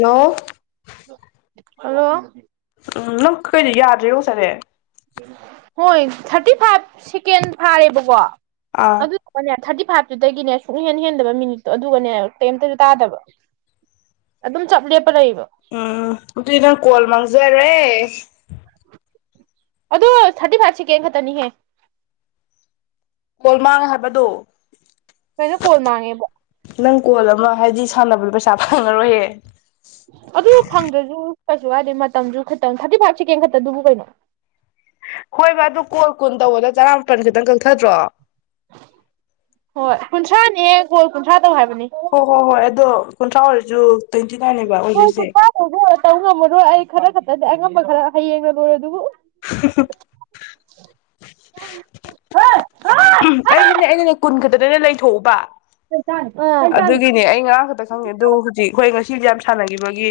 Hello hello ꯎꯝ ꯅꯪ ꯀꯩꯗꯤ ꯌꯥꯗ꯭ꯔꯦ ꯑꯣꯁꯔꯦ ꯍꯣꯏ ꯊꯥꯔꯇꯤ ꯐꯥꯏꯚ ꯁꯦꯀꯦꯟ ꯐꯥꯔꯦꯕꯀꯣ ꯑꯥ ꯑꯗꯨ ꯃ ꯊꯔꯇ [unintelligible] ꯐꯥꯏꯚꯇꯨꯗꯒꯤꯅꯦ ꯁꯨꯡꯛꯍꯦꯟ ꯍꯦꯟꯗꯕ ꯃꯤꯅꯤꯠꯇꯣ ꯑꯗꯨꯒꯅꯦ ꯀꯩꯝꯇꯁꯨ ꯇꯥꯗꯕ ꯑꯗꯨꯝ ꯆꯞ ꯂꯦꯞ ꯎꯝ ꯑꯗꯨꯗꯤ ꯅꯪ ꯀꯣꯜ ꯃꯥꯡ ꯖꯔꯦ ꯑꯗꯨꯗꯣ ꯊꯔꯇꯤ ꯐꯥꯏꯁꯤ ꯀ ꯌꯦ ꯈꯇꯅꯤꯍꯦ ꯀꯣꯜꯃꯥꯡꯉꯦ ꯍꯥꯏꯕꯗꯣ ꯀꯩꯅꯅꯣ ꯀꯣꯜ ꯃꯥꯥꯡꯉꯦꯕꯣ ꯅꯪ ꯀꯣꯜ ꯑꯃ ꯍꯥꯏꯗꯤ ꯁꯥꯟꯅꯕꯗꯣ ꯄꯩꯁꯥ ꯐꯪꯉꯔꯣꯏꯍꯦ ꯑꯗꯨ ꯐꯪꯗ꯭ꯔꯁꯨ ꯀꯩꯁꯨ ꯍꯥꯏꯗꯦ ꯃꯇꯝꯁꯨ ꯈꯈꯤꯇꯪ ꯊꯥꯔꯇꯤ ꯐꯥꯏꯚ ꯁꯦꯀꯦꯟ ꯈꯛꯇꯗꯨꯕꯨ ꯀꯩꯅꯣ ꯍꯣꯏ ꯑꯗꯨ ꯀꯣꯜ ꯀꯨꯟ ꯇꯧꯕꯗ ꯆꯔꯥꯃꯄꯜ ꯈꯤꯇꯪ ꯀꯛꯊꯗ꯭ꯔꯣ ꯍꯣꯏ ꯀꯨꯟꯊ꯭ꯔꯥꯅꯦꯍꯦ ꯀꯣꯜ ꯀꯨꯟꯊ꯭ꯔꯥ ꯍꯣ ꯍꯣ ꯍꯣꯏ ꯑꯗꯣ ꯀꯨꯟꯊ꯭ꯔꯥ ꯑꯣꯏꯔꯁꯨ ꯇ꯭ꯋꯦꯟꯇꯤ ꯅꯥꯏꯟꯅꯦꯕ ꯍꯣꯏꯁꯨ ꯑꯣꯏꯗꯣꯏꯁꯦ ꯇꯥꯏꯗ ꯇꯧ ꯉꯝꯃꯔꯣꯏ ꯑꯩ ꯈꯔ ꯈ ꯑꯗ ꯑꯉꯝꯕ ꯈꯔ ꯍꯌꯦꯡꯅ ꯂꯣꯏꯔꯦ ꯑꯗꯨꯕꯨ [inaudible] ꯍ ꯍ ꯍ ꯎꯝ ꯑꯩꯁꯨꯅꯦ ꯑꯩꯅꯅꯦ ꯀꯨꯟ ꯈꯛꯇꯗꯩꯅ ꯂꯩꯊꯣꯛꯎꯕ ꯇꯔꯥꯗ ꯈꯪꯉꯤꯔ ꯅꯣꯏ ꯑꯗꯨꯒꯤꯅꯦ ꯑꯩ ꯉꯥ ꯈꯛꯇ ꯈꯪꯉꯦ ꯑꯗꯨ ꯍꯧꯖꯤꯛ ꯑꯩꯈꯣꯏ ꯉꯁꯤ ꯐꯁꯦ ꯌꯥꯝ ꯁꯥꯟꯅꯈꯤꯕꯒꯤ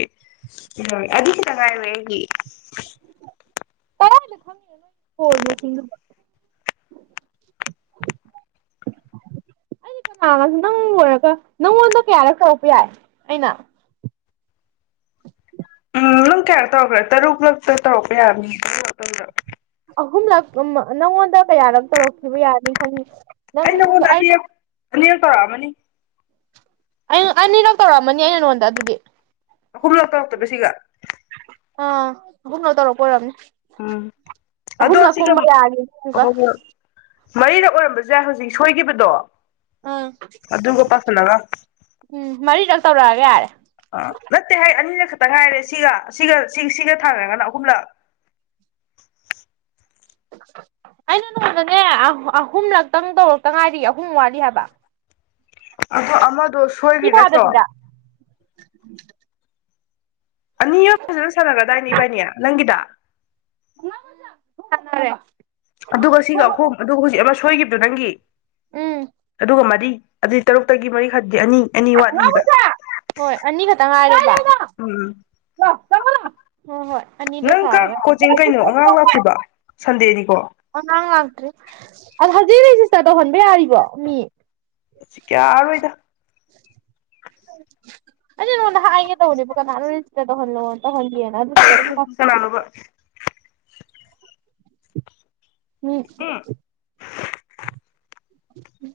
ꯀꯩꯅꯣ ꯑꯗꯨ ꯈꯤꯇ ꯉꯥꯏꯔꯦ ꯑꯩꯒꯤ ꯀꯥꯏꯗ ꯈꯪꯉꯤꯅ ꯅꯣꯏ ꯀꯣꯜ ꯃꯁꯤꯡꯗꯨ ꯑꯩꯗꯤ ꯀꯅꯥꯒ ꯅꯪ ꯂꯣꯏꯔꯒ ꯅꯪꯉꯣꯟꯗ ꯀꯌꯥꯔꯛ ꯇꯧꯔꯛꯄ ꯌꯥꯏ ꯑꯩꯅ ꯔꯨꯛ ꯂꯛꯇ ꯇꯧ ꯄꯦ ꯑꯍꯨꯝꯂꯛ ꯅꯪꯉꯣꯟꯗ ꯀꯌꯥꯔꯣꯛ ꯇꯧꯔꯛꯈꯤꯕ ꯌꯥꯅꯤ ꯈꯜꯂꯤ ꯑꯩꯅ ꯍꯣ ꯅꯗꯤ ꯅꯤꯔ ꯇꯔ ꯑꯃꯅꯤꯅꯤ ꯑꯩ ꯑꯅꯤꯔ ꯇꯧꯔꯛꯑꯃꯅꯤ ꯑꯩꯅ ꯅꯉꯣꯟꯗ ꯑꯗꯨꯗꯤ ꯍꯨꯔ ꯂꯥꯡ ꯎꯛꯇꯕ ꯁꯤꯒ ꯑꯥ ꯨꯝꯅꯧ ꯇꯧꯔꯣꯄꯔꯝꯅꯦ ꯎꯝ ꯑꯗꯣ ꯑꯍꯨꯝꯂꯛ ꯁꯤꯒ ꯀꯨꯝꯕ ꯌꯥꯒꯦ ꯑꯃꯀ ꯃꯔꯤꯗ ꯑꯣꯏꯔꯝꯕꯁꯏ ꯍꯧꯖꯤꯛ ꯁꯣꯏꯈꯤꯕꯗꯣ ꯑꯝ ꯑꯗꯨꯒ ꯄꯥꯁꯜꯂꯒ ꯎꯝ ꯃꯔꯤ ꯇꯧꯔꯛꯑꯒ ꯌꯥꯔꯦ ꯑ ꯃꯠꯇꯦ ꯍꯥꯏ ꯑꯅꯤꯜꯂꯦ ꯈ ꯇꯪꯈꯥꯏꯔꯦ ꯁꯤꯒ ꯁꯤꯒ ꯁꯤ ꯁꯤꯒ ꯊꯥꯈ꯭ꯔꯒꯅ ꯑꯍꯨꯝꯂꯛ ꯑꯩꯅ ꯅꯣꯡꯗꯅꯦ ꯑꯍꯨꯝꯂꯛꯇꯪ ꯇꯧꯔꯛꯇ ꯉꯥꯏꯔꯤ ꯑꯍꯨꯝ ꯋꯥꯠꯂꯤ ꯍꯥꯏꯕ ꯑꯗꯣ ꯑꯃꯗꯣ ꯁꯤ ꯁꯣꯏꯔꯤ ꯅꯠꯇ꯭ꯔꯣ ꯊꯥꯗꯕꯤꯗ ꯅꯤ ꯌ ꯐꯖꯅ ꯁꯥꯟꯅꯔ꯭ꯔꯥꯗꯥꯏꯅꯤ ꯏ ꯕꯥꯏꯅꯤ ꯅꯪꯒꯤꯗ ꯔꯦ ꯑꯗꯨꯒ ꯁꯤꯒ ꯑꯍꯨꯝ ꯑꯗꯨꯒ ꯍꯧꯖꯤꯛ ꯁꯣꯏꯈꯤꯕꯗꯨ ꯅꯪꯒꯤ ꯎꯝ ꯑꯗꯨꯒꯃꯗꯤ ꯑꯗꯨ ꯇꯔꯨꯛꯇꯒꯤ ꯃꯔꯤꯈ ꯑꯗꯨꯗꯤ ꯑꯅꯤ ꯑꯅꯤ ꯋꯥꯠꯂꯤꯕ ꯍꯣꯏ ꯑꯅꯤ ꯈꯛꯇ ꯎꯝ ꯆꯣꯂ ꯍ ꯍꯣꯏ ꯑꯅꯤꯗꯣ ꯅꯪ ꯀ ꯁꯥꯔꯒ ꯀꯣꯆꯤꯡ ꯀꯩꯅꯣ ꯑꯉꯥꯡ ꯂꯥꯛꯄꯤꯕ ꯁꯟꯗꯦꯗꯤ ꯑꯣꯪ ꯂꯥꯛꯇ꯭ꯔꯤ ꯑꯗꯣ ꯍꯧꯖꯤꯛ ꯖꯤꯁꯇꯔ ꯇꯧꯍꯟꯕ ꯌꯥꯔꯤꯕꯣ ꯃꯤ ꯀꯌꯥꯔ ꯑꯣꯏꯗ ꯑ ꯅꯣꯟꯅ ꯍꯥꯏꯑꯒꯦ ꯇꯧꯅꯦꯕ ꯀꯥꯟꯅ ꯇꯍꯂ ꯇꯍꯟꯒ ꯨꯡ ꯀꯒꯣ ꯎꯝ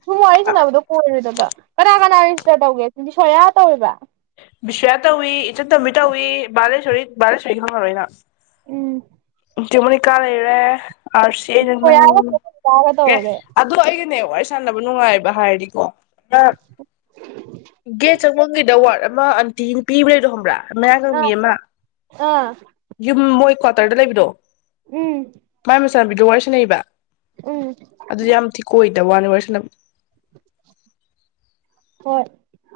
ꯁꯨꯝ ꯋꯥꯔꯤ ꯁꯥꯟꯅꯕꯗꯣ ꯀꯣꯏꯔꯣꯏꯗꯕ ꯀꯅꯥ ꯀꯅꯥ ꯏꯁꯇꯔ ꯇꯧꯒꯦ ꯁꯤꯗꯤ ꯁꯣꯏꯌꯥ ꯇꯧꯋꯦꯕ ꯕꯤꯁ꯭ꯌꯥ ꯇꯧꯏ ꯏꯆꯟ ꯇꯝꯕꯤ ꯇꯧꯏꯤ ꯕꯥꯔꯂꯦꯁꯔꯤ ꯕꯥꯂꯦꯁꯣꯔꯤ ꯈꯪꯉꯔꯣꯏꯅ ꯎꯝ ꯏꯆ ꯃꯅꯤ ꯀꯥꯔꯦꯔꯦ ꯑꯔ ꯁꯤ ꯅꯪ ꯁꯣꯌꯥꯒ ꯁꯣꯅꯤꯀꯥꯒ ꯇꯧꯔꯦ ꯑꯗꯨ ꯑꯩ ꯋꯥꯔꯤ ꯁꯥꯟꯅꯕ ꯅꯨꯡꯉꯥꯏꯕ ꯍꯥꯏꯔꯗꯤꯀꯣ ꯒꯦꯠ ꯆꯪꯕꯝꯒꯤꯗ ꯋꯥꯔꯗ ꯑꯃ ꯑꯟꯇꯤ ꯄꯤꯕ꯭ꯔ ꯂꯩꯗꯣ ꯍꯕ꯭ꯔꯥ ꯑꯥ ꯃꯒꯌꯦꯃ ꯑꯥ ꯌꯨꯝ ꯃꯣꯏ ꯀ ꯇꯔꯗ ꯂꯩꯕꯤꯔꯣ ꯎꯝ ꯑꯥꯕꯤꯗꯣꯡꯔ ꯁꯤꯅꯦꯩꯕ ꯎꯝ ꯧꯟꯚꯁꯟ ꯍ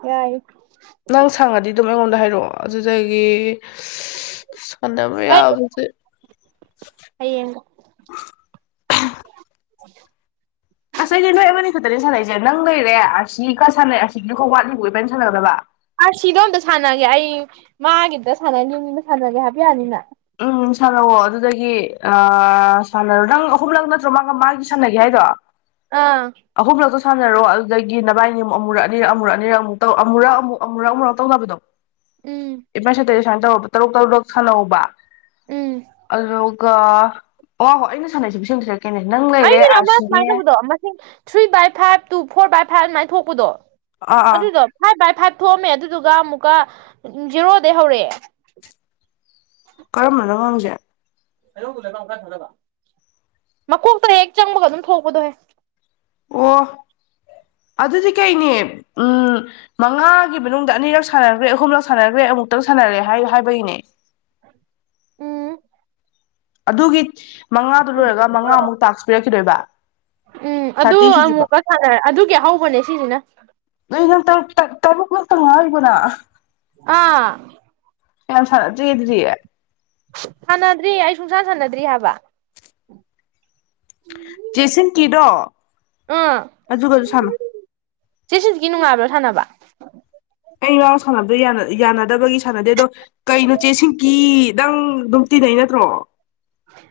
ꯌꯥꯏ ꯔꯣ ꯑꯗꯨꯗꯒꯤ ꯗ ꯃ ꯑꯩ ꯌꯥꯕꯁ ꯍꯌꯦꯡ [inaudible] ꯑꯁꯁꯦ ꯅꯣꯏ ꯑꯃꯅꯤꯅꯤ ꯈꯛꯇꯅꯦ ꯁꯥꯟꯅꯏꯁꯦ ꯅꯪ ꯂꯩꯔꯦ ꯑꯁꯤ ꯈ ꯁꯥꯟꯅꯩ ꯑꯁꯤꯁꯨ ꯈꯛ ꯋꯥꯠꯂꯤꯕ ꯑꯣꯏꯕꯅ ꯁꯥꯟꯅꯒꯗꯕ ꯑꯥ ꯁꯤꯗꯣ ꯑꯝꯇ ꯁꯥꯟꯅꯒꯦ ꯑꯩ ꯃꯥꯒꯤꯗ ꯁꯥꯟꯅꯅꯤ ꯌꯨꯝꯅꯤꯅ ꯁꯥꯟꯅꯒꯦ ꯍꯥꯏꯕ ꯌꯥꯅꯤꯅ ꯎꯝ ꯁꯥꯟꯅꯑꯣ ꯑꯗꯨꯗꯒꯤ ꯑ ꯁꯥꯟꯅꯔꯣ ꯅꯪ ꯑꯍꯨꯝꯂꯛ ꯅꯠꯇ꯭ꯔꯣ ꯃꯥꯒ ꯃꯥꯒꯤ ꯁꯥꯟꯅꯒꯦ ꯍꯥꯏꯗꯣ ꯑꯥ ꯑꯍꯨꯝꯂꯛꯇꯣ ꯁꯥꯟꯅꯔꯣ ꯑꯗꯨꯗꯒꯤ ꯅꯚꯕꯥꯏꯅꯤ ꯑꯃꯨꯛ ꯑꯃꯨꯔꯛ ꯑꯅꯤꯔ ꯑꯃꯨꯔꯛ ꯑꯅꯤꯔꯒ ꯑꯃꯨꯛ ꯇꯧ ꯑꯃꯨꯔꯛ ꯑꯃꯨꯛ ꯑꯃꯨꯔꯛ ꯑꯃꯨꯔꯛ ꯇꯧꯅꯕꯗꯣ ꯎꯝ ꯏ ꯄꯁꯗ ꯁꯨꯃꯥꯏꯅ ꯇꯧꯔꯕ ꯇꯔꯨꯛ ꯇꯔꯨꯛ ꯁꯥꯟꯅꯍꯎꯧꯕ ꯎꯝ ꯑꯜꯣ ꯑꯣꯍꯣ ꯑꯩꯅ ꯁꯥꯟꯅꯩꯁꯦ ꯄꯁꯤꯟ꯭ꯔꯦ ꯑꯩꯒꯤꯅ ꯑꯃ ꯁꯨꯃꯥꯏꯅ ꯇꯧꯕꯗꯣ ꯃꯁꯤꯡ three by five two four five ꯐꯥ ꯑꯗꯨꯃꯥꯏꯅ ꯊꯣꯛꯄꯗꯣ ꯑꯥ ꯑꯥ ꯑꯗꯨꯗꯣ ꯐꯥꯏꯚ ꯕꯥꯏ ꯐꯥꯏꯚ ꯊꯣꯛꯑꯝꯃꯦ ꯑꯗꯨꯗꯣ ꯑꯃꯨꯛꯀ ꯖꯦꯔꯣꯗ ꯍꯧꯔꯛꯑꯦ ꯀꯔꯝꯕꯅꯅ ꯋꯥꯡꯁꯦ ꯃꯀꯣꯛꯇ ꯍꯦꯛ ꯆꯪꯕꯒ ꯑꯗꯨꯝ ꯊꯣꯛꯄꯗꯣꯍꯦ ꯑꯣ ꯑꯗꯨꯗꯤ ꯀꯩꯅꯦ ꯎꯝ ꯃꯉꯥꯒꯤ ꯃꯅꯨꯡꯗ ꯑꯅꯤꯔꯛ ꯁꯥꯟꯅꯈ꯭ꯔꯦ ꯑꯍꯨꯝꯂꯛ ꯁꯥꯟꯅꯈ꯭ꯔꯦ ꯑꯃꯨꯛꯇꯪ ꯁꯥꯟꯅꯔꯦ ꯍꯥꯏꯣ ꯍꯥꯏꯕꯒꯤꯅꯦ ꯎꯝ ꯑꯗꯨꯒꯤ ꯃꯉꯥꯗꯨ ꯂꯣꯏꯔꯒ ꯃꯉꯥꯃꯨꯛ ꯇꯥꯛꯁ ꯄꯤꯔꯛꯈꯤꯗꯣꯏꯕ ꯎꯝ ꯑꯗꯨ ꯊꯥꯔꯇꯤ ꯁꯨꯗ꯭ꯔꯤꯕ ꯑꯃꯨꯛꯀ ꯁꯅꯔ ꯑꯗꯨꯒꯤ ꯑꯍꯧꯕꯅꯦ ꯁꯤꯁꯤꯅ ꯇꯕꯨ ꯀꯁ ꯅꯉꯕꯨꯅ ꯑꯥ ꯌꯥꯝ ꯁꯗꯤꯗꯌꯦꯦ ꯁꯥꯟꯅꯗ꯭ꯔꯤ ꯑꯩ ꯁꯨꯡꯁꯥ ꯁꯥꯟꯅꯗ꯭ꯔꯤ ꯍꯥꯏꯕ ꯦꯁꯟ ꯀꯗꯣ ꯑꯗꯨ ꯑꯗꯨ ꯁꯥꯟꯅꯨ ꯁꯤꯁꯤꯒꯤ ꯅꯨꯡꯉꯥꯏꯕ꯭ꯔꯣ ꯊꯥꯅꯕ ꯑꯩ ꯏ ꯉꯎ ꯁꯥꯟꯅꯕꯗꯣ ꯌꯥꯅꯗꯕꯒꯤ ꯁꯥꯟꯅꯗꯦ ꯑꯗꯣ ꯀꯩ ꯅꯨꯣꯆꯦꯁꯤꯡ ꯀꯗꯪ ꯑꯗꯨꯝ ꯇꯤꯟꯅꯩ ꯅꯠꯇ꯭ꯔꯣ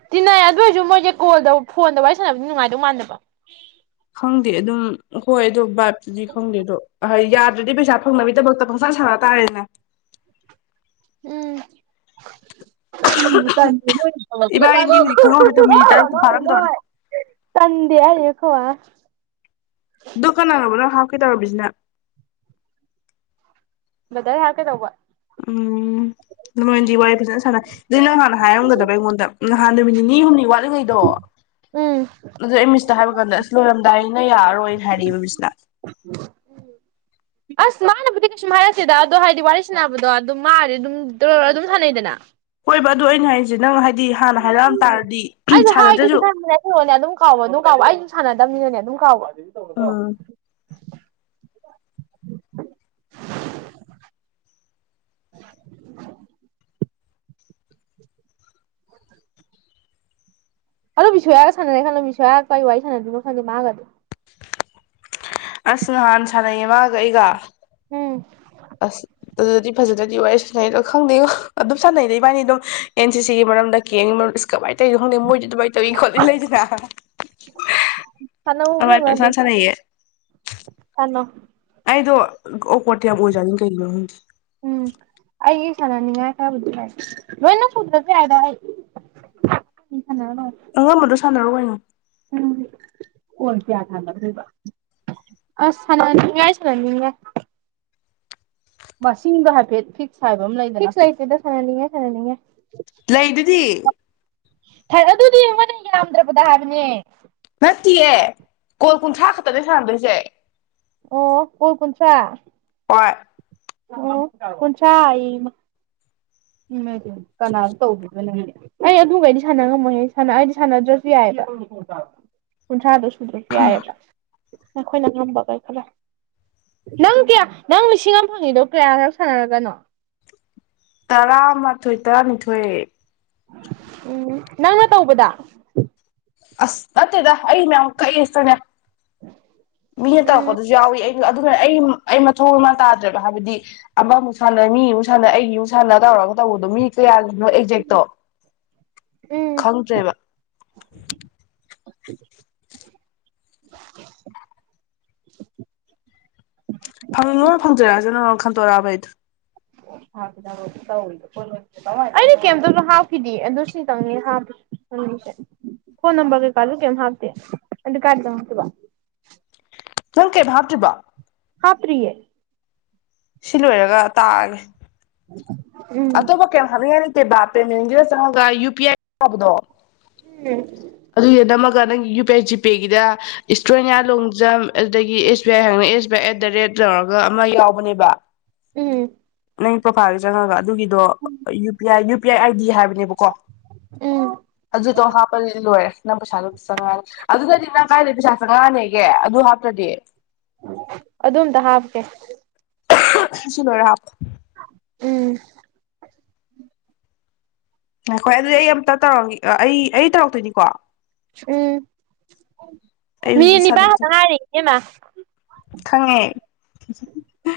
ꯇꯤꯟꯅꯏ ꯑꯗꯨ ꯑꯣꯏꯔꯁꯨ ꯃꯣꯏꯁꯦ ꯀꯣꯜꯗ ꯐꯣꯟꯗ ꯋꯥꯔꯤ ꯁꯥꯟꯅꯕꯗꯤ ꯅꯨꯡꯉꯥꯏꯗꯧ ꯃꯥꯟꯅꯕ ꯈꯪꯗꯦ ꯑꯗꯨꯝ ꯍꯣꯏ ꯑꯗꯨꯣ ꯕꯥꯠ ꯗꯤ ꯈꯪꯗꯦꯗꯣ ꯌꯥ ꯑꯗꯨꯗꯤ ꯄꯩꯁꯥ ꯐꯪꯅꯕꯒꯤꯗꯃꯛꯇ ꯄꯪꯁꯥꯟ ꯁꯥꯟꯅ ꯇꯥꯔꯦꯅ ꯎꯝ [unintelligible] ꯏꯕꯥꯏꯅꯤꯗꯤ ꯍꯧꯖꯤꯛ ꯈꯪꯍꯧꯗ꯭ꯔꯦ ꯃꯤꯅꯤꯠ ꯇꯔꯨꯛꯇꯨ ꯐꯥꯔꯝꯗꯧꯔꯦ ꯇꯟꯗꯦ ꯍꯥꯏꯔꯤꯅꯤ ꯑꯩꯈꯣꯢ ꯃꯥꯅ ꯗꯨ ꯀꯥꯅꯅꯣꯕ ꯅꯪ ꯍꯥꯞꯀꯦ ꯇꯧꯔꯝꯃꯤꯁꯤꯅ ꯕꯥꯗꯔ ꯍꯥꯥꯞꯀꯦ ꯇꯧꯕ ꯎꯝ ꯑꯗꯨꯃꯣꯏꯅꯗꯤ ꯋꯥꯔꯤ ꯐꯖꯅ ꯁꯥꯟꯅ ꯑꯗꯨꯗꯤ ꯅꯪ ꯍꯥꯟꯅ ꯍꯥꯏꯔꯝꯒꯗꯕ ꯑꯩꯉꯣꯟꯗ ꯅꯍꯥꯟ ꯅꯨꯃꯤꯠ ꯅꯤꯅꯤ ꯍꯨꯝꯅꯤ ꯋꯥꯠꯂꯤ ꯂꯤ ꯉꯩꯗꯣ ꯎꯝ ꯑꯗ ꯑꯩ ꯃꯦꯁꯦꯖ ꯇ ꯍꯥꯏꯕ ꯀꯥꯟꯗ ꯑꯁ ꯂꯣꯏꯔꯝꯗꯥꯏꯅꯤꯅ ꯌꯥꯔꯔꯣꯏꯅ ꯍꯥꯏꯔꯛꯑꯦꯕ ꯃꯤꯁꯅ ꯑꯁ ꯃꯥꯅꯕꯨꯗꯤ ꯀꯩꯁꯨꯝ ꯍꯥꯏꯔꯛꯇꯦꯗ ꯑꯗꯣ ꯍꯥꯏꯗꯤ ꯋꯥꯔꯤ ꯁꯥꯟꯅꯕꯗꯣ ꯑꯗꯨꯝ ꯃꯥꯗꯤ ꯑꯗꯨꯝ ꯑꯗꯨꯝ ꯁꯥꯟꯅꯩꯗꯅ ꯍꯣꯢꯕ ꯑꯩꯅ ꯍꯥꯢꯁꯦ ꯅꯪꯅ ꯍꯥꯢꯗꯤ ꯎꯝ ꯑꯩꯗꯤ ꯍꯥꯏꯒꯦꯗꯤ ꯈꯟꯕꯅꯦ ꯀꯣꯟꯅ ꯑꯗꯨꯝ ꯀꯥꯎꯕ ꯑꯗꯨꯝ ꯀꯥꯎꯕ ꯑꯩ ꯁꯥꯟꯅꯗꯕꯅꯤꯅꯅꯦ ꯑꯗꯨꯝ ꯀꯥꯎꯕ ꯑꯥ [inaudible] [inaudible] ꯑꯗꯣ ꯕꯤꯁꯣꯌꯥꯒ ꯁꯥꯟꯅꯔꯦ ꯈꯜꯂꯣ ꯕꯤꯁꯣꯌꯥꯒ ꯀꯩ ꯋꯥꯔꯤ ꯁꯥꯟꯅꯗꯣꯢꯅꯣ ꯈꯪꯗꯦ ꯃꯥꯒꯗꯤ ꯑꯁ ꯅꯍꯥꯟ ꯁꯥꯟꯅꯩꯌꯦ ꯃꯥꯒ ꯑꯩꯒ ꯎꯝ ꯑꯁ ꯑꯗꯨꯗꯤ ꯐꯖꯅꯗꯤ ꯋꯥꯔꯤ ꯁꯥꯟꯅꯩ ꯈꯪꯗꯦꯀ ꯑꯗꯨꯝ ꯁꯥꯟꯅꯩꯗ ꯏꯕꯥꯅꯤ ꯑꯗꯨꯝ ꯑꯦꯟ ꯁꯤ ꯁꯤꯒꯤ ꯃꯔꯝꯗ ꯀꯦꯒꯤ ꯃꯔ ꯏꯁ ꯀꯃꯥꯏ ꯀꯩꯅꯣ ꯈꯪꯗꯦ ꯃꯣꯏꯗꯤ ꯑꯗꯨꯃꯥꯏ ꯇꯧꯋꯤ ꯈꯣꯠꯂꯤ ꯂꯩꯗꯅ ꯁꯥꯟꯅꯧ ꯑꯗꯨꯃꯥꯏ ꯏꯕꯦꯝꯃ ꯑꯗꯨꯝ ꯄꯪꯁꯥꯟ ꯁꯥꯟꯅꯩꯌꯦ ꯁꯥꯟꯅꯧ ꯑꯩꯗꯣ ꯑꯣꯛꯋꯥꯔꯇ ꯌꯥꯝ ꯑꯣꯢꯖꯥꯠꯅꯤ ꯀꯩꯒꯤꯅꯣ ꯈꯪꯗꯦ ꯁꯥꯟꯅꯅꯤꯡꯉꯥꯢ ꯈꯔ ꯕꯨꯗꯤ ꯂꯩ ꯂꯣꯢꯅ ꯁꯨꯗ꯭ꯔꯁꯨ ꯌꯥꯢꯗ [unintelligible] ꯑꯉꯝꯕꯗꯣ ꯁꯥꯟꯅꯔꯣ ꯀꯩꯅꯣ ꯑꯝ ꯀꯣꯟ ꯀꯌꯥ ꯁꯥꯟꯅꯗꯣꯢꯕ ꯑꯁ ꯁꯥꯟꯅꯅꯤꯉꯥꯢ ꯁꯥꯟꯅꯅꯤꯡꯉꯥꯢ ꯃꯁꯤꯡꯗꯣ ꯍꯥꯏꯐꯦꯠ ꯐꯤꯛꯁ ꯍꯥꯏꯕ ꯑꯃ ꯂꯩꯗꯅ ꯐꯤꯛꯁ ꯂꯩꯇꯦꯗ ꯁꯥꯟꯅꯅꯤꯡꯉꯥꯏ ꯁꯥꯟꯅꯅꯤꯡꯉꯦ ꯂꯩꯗꯨꯗꯤ ꯑꯗꯨꯗꯤ ꯃꯣꯢꯅ ꯌꯥꯝꯝꯗ꯭ꯔꯕꯗ ꯍꯥꯏꯕꯅꯦ ꯅꯠꯇꯤꯌꯦ ꯀꯣꯜ ꯀꯨꯟꯊ꯭ꯔꯥ ꯈꯛꯇꯅꯦ ꯁꯥꯥꯟꯅꯗꯣꯏꯁꯦ ꯑꯣ ꯀꯣꯜ ꯀꯨꯟꯊꯔꯥ ꯍꯣꯏ ꯑꯣ ꯀꯨꯟꯊ꯭ꯔꯥ ꯑꯌꯦ ꯀꯥꯅꯗ ꯇꯧꯗꯣꯢꯕ ꯅꯪꯗꯤ ꯑꯩ ꯑꯗꯨꯒꯩꯗꯤ ꯁꯥꯟꯅ ꯉꯝꯃꯣꯍꯦ ꯁꯥꯟꯅ ꯑꯩꯗꯤ ꯁꯥꯟꯅꯗ꯭ꯔꯁꯨ ꯌꯥꯏꯕ ꯀꯨꯟꯊ꯭ꯔꯥꯗꯨꯁꯨ ꯁꯨꯗꯔꯁꯨ ꯌꯥꯢꯌꯦꯕ ꯅꯈꯣꯏꯅ ꯉꯝꯕꯒꯩ ꯈꯔ ꯅꯪ ꯀꯌꯥ ꯅꯪ ꯂꯤꯁꯤꯡ ꯑꯃ ꯐꯪꯉꯤꯗꯣ ꯀꯌꯥꯔꯛ ꯁꯥꯟꯅꯔꯒꯅꯣ ꯇꯔꯥꯃꯥꯊꯣꯏ ꯇꯔꯥꯅꯤꯊꯣꯏ ꯎꯝ ꯅꯪꯅ ꯇꯧꯕꯗ ꯑꯁ ꯅꯠꯇꯦꯗ ꯑꯩ ꯃꯌꯥꯝ ꯀꯛꯑꯦ [unintelligible] ꯃꯤ ꯍꯦ ꯎꯝ ꯇꯧꯔꯛꯄꯗꯁꯨ ꯌꯥꯎꯏꯤ ꯑꯩ ꯑꯗꯨꯅ ꯑꯩ ꯑꯩ ꯃꯊꯧ ꯑꯃ ꯇꯥꯗ꯭ꯔꯦꯕ ꯍꯥꯏꯕꯗꯤ ꯑꯃꯃꯨꯛ ꯁꯥꯟꯅ ꯃꯤ ꯑꯃꯨꯛ ꯁꯥꯟꯅ ꯑꯩꯒꯤ ꯑꯃꯨꯛ ꯁꯥꯟꯅ ꯇꯧꯔꯒ ꯇꯧꯕꯗꯣ ꯃꯤ ꯀꯌꯥꯒꯤꯅꯣ ꯑꯦꯛꯖꯦꯛꯇꯣ ꯎꯝ ꯈꯪꯗ꯭ꯔꯦꯕ [unintelligible] ꯑꯟ ꯇꯔꯥꯕꯩꯗ ꯑꯩꯅ ꯀꯩꯇꯁꯨ ꯍꯥꯞꯈꯤꯗꯦ ꯑꯗꯨ ꯁꯤꯅꯤꯇꯪꯅꯤꯪꯁꯦ ꯐꯣꯟ ꯅꯝꯕꯔ ꯀꯩꯀꯥꯁꯨ ꯀꯩꯝ ꯍꯥꯞꯇꯦ ꯑꯗꯨ ꯀꯪ ꯍꯥꯈꯤꯕ ꯅꯪ ꯀꯩꯝ ꯍꯥꯞꯇ꯭ꯔꯤꯕꯣ ꯍꯥꯥ ꯄꯔꯤꯌꯦ ꯁꯤ ꯂꯣꯏꯔꯒ ꯇꯥꯑꯒꯦ ꯎꯝ ꯑꯇꯣꯞ ꯀꯦꯝ ꯍꯪꯉ ꯑꯅꯤꯗꯦꯕꯥ ꯄꯦꯃꯦꯟꯗꯨꯗ ꯆꯪꯉꯒ ꯌꯨ ꯄꯤ ꯑꯥꯏ ꯇꯕꯗꯣ ꯎꯝ ꯅꯪꯒꯤ ꯌꯨ ꯄꯤ ꯑꯥꯏ ꯖꯤꯄꯦꯒꯤꯗ ꯏꯁꯇ꯭ꯔꯣꯅꯤꯌꯥ ꯂꯣꯡꯖꯝ ꯑꯗꯨꯗꯒꯤ S B I S B I at the rate ꯂꯧꯔꯒ ꯑꯃ ꯌꯥꯎꯕꯅꯦꯕ ꯎꯝ ꯅ ꯄꯄꯥꯥꯒ ꯆꯪꯉꯒꯥꯒ ꯑꯗꯨ ꯣ U P I P I I D ꯍꯥꯏꯕꯅꯦꯕꯀꯣ ꯎꯝ ꯑꯗꯨꯇꯣ ꯍꯥꯞꯄꯅꯤ ꯂꯣꯏꯔꯦ ꯅꯪ ꯄꯩꯁꯥꯗꯨꯝ ꯆꯪꯉꯛꯅꯤꯦ ꯑꯗꯨꯗꯗꯤ ꯅꯪ ꯀꯥꯏꯗ ꯄꯩꯁꯥ ꯆꯪꯉꯛꯑꯅꯤꯒꯦ ꯑꯗꯨ ꯍꯥꯞꯇ꯭ꯔꯗꯤ ꯑꯗꯨ ꯑꯝꯇ ꯍꯥꯞꯀꯦ ꯁꯤ ꯂꯣꯢꯔ ꯍꯥꯞꯄꯣ꯫ ꯎꯝ꯫ ꯉꯥꯢꯈꯣ ꯑꯩ ꯑꯝꯇ ꯇꯧꯔꯝꯒꯤ ꯑ ꯑꯩ ꯑꯩ ꯇꯧꯔꯛꯇꯣꯏꯅꯤꯀꯣ? ꯎꯝ, ꯍꯧꯖꯤꯛ ꯃꯤꯅꯤꯠ ꯏꯁꯥꯗ ꯅꯤꯄꯥꯟꯈꯇ ꯉꯥꯢꯔꯦ ꯢꯕꯦꯝꯃ꯫ ꯈꯪꯉꯦ꯫ [inaudible]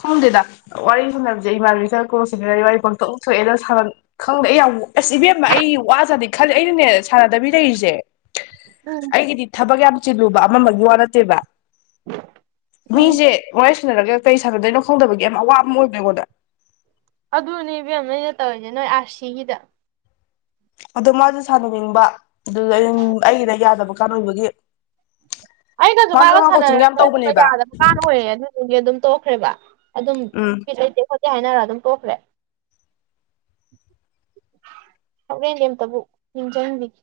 ꯁꯨꯝꯗꯦꯗ ꯋꯥꯔꯤ ꯁꯝꯅꯕꯖꯦ ꯏꯃꯥꯟꯅꯕꯤ ꯈꯔ ꯀ꯭ꯂꯣꯁ ꯑꯣꯢꯔꯗꯤ ꯋꯥꯔꯤ ꯄꯪꯇꯣꯛ ꯊꯣꯛꯑꯦꯅ ꯁꯥꯟ ꯈꯪꯗꯦ ꯑꯩ ꯌꯥꯝ ꯑꯁ ꯏꯕꯦꯝꯕ ꯑꯩ ꯋꯥꯖꯥꯅꯤ ꯈꯜꯂꯦ ꯑꯩꯅꯅꯦ ꯁꯥꯟꯅꯗꯕꯤ ꯂꯩꯔꯤꯖꯦ ꯎꯝ ꯑꯩꯒꯤꯗꯤ ꯊꯕꯛ ꯌꯥꯝ ꯆꯤꯜꯂꯨꯕ ꯑꯃ ꯑꯃꯒꯤ ꯋꯥ ꯅꯠꯇꯦꯕ ꯎꯝ ꯃꯤꯖꯦ [unintelligible] ꯁꯅꯗꯩ ꯈꯥꯪꯗꯕꯒꯤ ꯌꯥꯝ ꯑꯋꯥꯕ ꯑꯃ ꯑꯣꯏꯕ ꯑꯩꯉꯣꯟꯗ ꯑꯗꯨꯅꯦ ꯏꯕꯦꯝ ꯃ ꯑꯩꯅ ꯇꯧꯔꯤꯁꯦ ꯅꯣꯏ ꯑꯥꯔꯁꯤꯒꯤꯗ ꯑꯗꯣ ꯃꯥꯁꯨꯦ ꯁꯥꯟꯅꯅꯤꯡꯕ ꯑꯗꯨꯗ ꯑꯩ ꯑꯩꯒꯤꯅ ꯌꯥꯗꯕ ꯀꯥꯥꯟ ꯑꯣꯏꯕꯒꯤ ꯑꯩꯅꯁꯨ ꯃꯥꯁꯨ ꯃꯥꯒ ꯑꯉꯥꯡ ꯀꯣꯆꯤꯡ ꯌꯥꯝ ꯁꯥꯟꯅꯔꯁꯦ ꯑꯗꯨꯒ ꯇꯧꯕꯅꯦꯕ ꯌꯥꯗꯕ ꯀꯥꯟꯅ ꯑꯣꯏꯔꯦ ꯑꯗꯨꯗꯨꯗꯤ ꯑꯗꯨꯝ ꯇꯣꯛꯈ꯭ꯔꯦꯕ ꯑꯗꯨꯝ ꯎꯝ ꯂꯩꯇ ꯍꯥꯏꯅꯔ ꯑꯗꯨꯝ ꯇꯣꯛꯈ꯭ꯔꯦ ꯍꯣꯔꯦꯟꯗꯤ ꯑꯃꯇꯕꯨ ꯅꯤꯡꯁꯤꯡꯕꯤꯒꯦ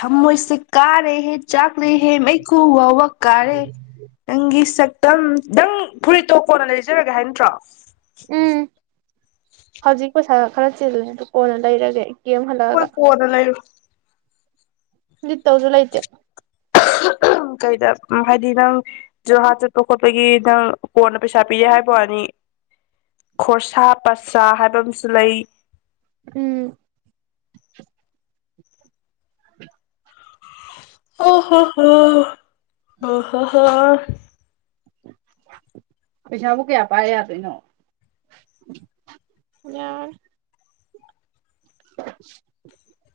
ꯊꯝꯃꯣꯏꯁꯦ ꯀꯥꯔꯦ ꯍꯦ ꯆꯥꯛꯂꯦꯍꯦ ꯃꯩꯈꯨ ꯋꯥꯋꯥ ꯀꯥꯔꯦ ꯅꯪꯒꯤ ꯁꯛ ꯪ ꯅꯪ ꯐꯨꯔꯤꯠꯇꯣ ꯀꯣꯟꯅ ꯂꯩꯖꯔꯒꯦ ꯍꯥꯏ ꯅꯠꯇ꯭ꯔꯣ ꯎꯝ ꯍꯧꯖꯤꯛ ꯄꯩꯁꯥ ꯈꯔ ꯆꯤꯜꯂꯦ ꯑꯗꯨ ꯀꯣꯟꯅ ꯂꯩꯔꯒꯦ ꯑꯩ ꯍꯣꯏ ꯀꯣꯟꯅ ꯂꯩꯔꯣ ꯂꯤꯠꯇꯧꯁꯨ ꯂꯩꯇꯦ ꯀꯩꯗ ꯍꯥꯏꯗꯤ ꯅꯪ ꯖꯨꯔꯍꯥꯠ ꯆꯠꯄ ꯈꯣꯠꯄꯒꯤ ꯅꯪ ꯀꯣꯟꯅ ꯄꯩꯁꯥ ꯄꯤꯔꯦ ꯍꯥꯏꯕ ꯋꯥꯅꯤ ꯈꯣꯔꯁꯥ ꯄꯥꯁꯥ ꯍꯥꯏꯕ ꯑꯃꯁꯨ ꯂꯩ ꯎꯝ ꯎ [unintelligible] [unintelligible] ꯄꯩꯁꯥꯕꯨ ꯀꯌꯥ ꯄꯥꯏ ꯌꯥꯗꯣꯏꯅꯣ [inaudible]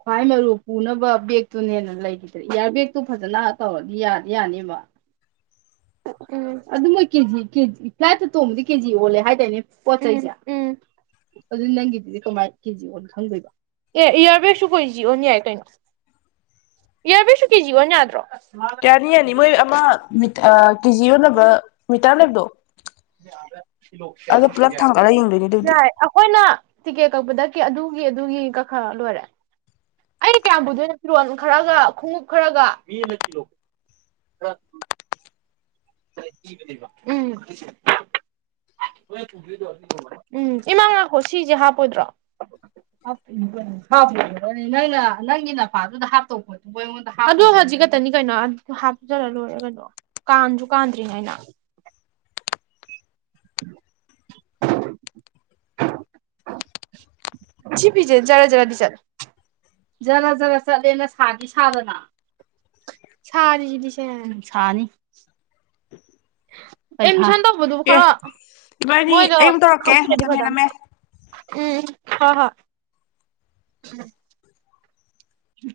ꯈ꯭ꯋꯥꯏ ꯃꯔꯨ ꯄꯨꯅꯕ ꯕꯦꯛꯇꯨꯅ ꯍꯦꯟꯅ ꯂꯩꯈꯤꯗ꯭ꯔꯦ ꯏꯌꯥꯔ ꯕꯦꯒꯇꯨ ꯐꯖꯅ ꯇꯧꯔꯗꯤ ꯌꯥꯗꯤ ꯌꯥꯅꯦꯕ ꯎ ꯑꯗꯨ ꯃꯣꯏ ꯀꯦꯖꯤꯖꯤ ꯐ꯭ꯂꯥꯏꯠꯇ ꯇꯣꯡꯕꯗꯤ ꯀꯦꯖꯤ ꯑꯣꯜꯂꯦ ꯍꯥꯏ ꯇꯅꯦ ꯄꯣꯠ ꯆꯩꯁꯦ ꯎꯝ ꯑꯗꯨ ꯅꯪꯒꯤꯗꯨꯗꯤ ꯀꯃꯥꯏꯅ ꯀꯦꯖꯤ ꯑꯣꯜꯂꯤ ꯈꯪꯗꯣꯏꯕꯣ ꯑꯦ ꯏꯌꯥꯔ ꯕꯦꯁꯨ ꯀꯦꯖꯤ ꯑꯣꯟ ꯌꯥꯏ ꯀꯩꯅꯣ ꯏꯌꯥꯔꯚꯦꯒꯁꯨ ꯀꯦꯖꯤ ꯑꯣꯟ ꯌꯥꯗ꯭ꯔꯣ ꯌꯥꯅꯤ ꯌꯥꯅꯤ ꯃꯣꯏ ꯑꯃ ꯃꯤ ꯀꯦꯖꯤ ꯑꯣꯟꯅꯕ ꯃꯤꯇꯔ ꯂꯩꯕꯗꯣ ꯑꯗꯣ ꯄꯨꯂꯞ ꯊꯥꯡꯒꯠꯂꯒ ꯌꯦꯡꯗꯣꯏꯅꯦ ꯑꯗꯨꯗꯤ ꯌꯥꯏ ꯑꯩꯈꯣꯏꯅ ꯇꯤꯀꯦꯠ ꯀꯛꯄꯗ ꯑꯗꯨꯒꯤ ꯑꯗꯨꯒꯤ ꯀ ꯈꯔ ꯂꯣꯏꯔꯦ ꯑꯩꯗꯤ ꯀꯌꯥꯝ ꯄꯨꯗꯣꯏꯅꯣ ꯐꯤꯔꯣꯟ ꯈꯔꯒ ꯈꯣꯡꯎꯞ ꯈꯔꯒ ꯍ ꯎꯝ ꯎꯝ ꯏꯃꯥꯅꯥꯛꯈꯣ ꯁꯤꯁꯦ ꯍꯥꯞꯄꯣꯏꯗ꯭ꯔꯣꯪꯒꯤ ꯑꯗꯨ ꯍꯧꯖꯤꯛ ꯈꯛꯇꯅꯤ ꯀꯩꯅꯣ ꯍꯥꯞꯆꯔ ꯂꯣꯏꯔꯦ ꯀꯩꯅꯣ ꯀ ꯀꯥꯟꯗ꯭ꯔꯤꯉ ꯍꯥꯏꯅ ꯁꯤ ꯄꯤꯤꯁꯦ ꯖꯔ ꯖꯔꯗꯤ ꯆꯠꯂꯦ ꯖꯔ ꯖꯔ ꯆꯠꯂꯦꯅ ꯁꯥꯗꯤ ꯁꯥꯗꯅ ꯁꯥꯔꯤꯁꯤꯗꯤ ꯁꯦ ꯅꯨꯡꯁꯥꯅꯤ [inaudible] ꯑꯦ ꯏꯕꯥꯅꯤ ꯃꯣꯏꯗꯣ ꯑꯩ ꯑꯃꯨꯛ ꯇꯧꯔꯛꯀꯦ ꯈꯪꯕꯤꯔꯗꯤ ꯃꯇꯝ ꯐꯗꯝ ꯍꯦꯜꯂꯝꯃꯦ ꯎꯝ ꯍ ꯍ ꯎꯝ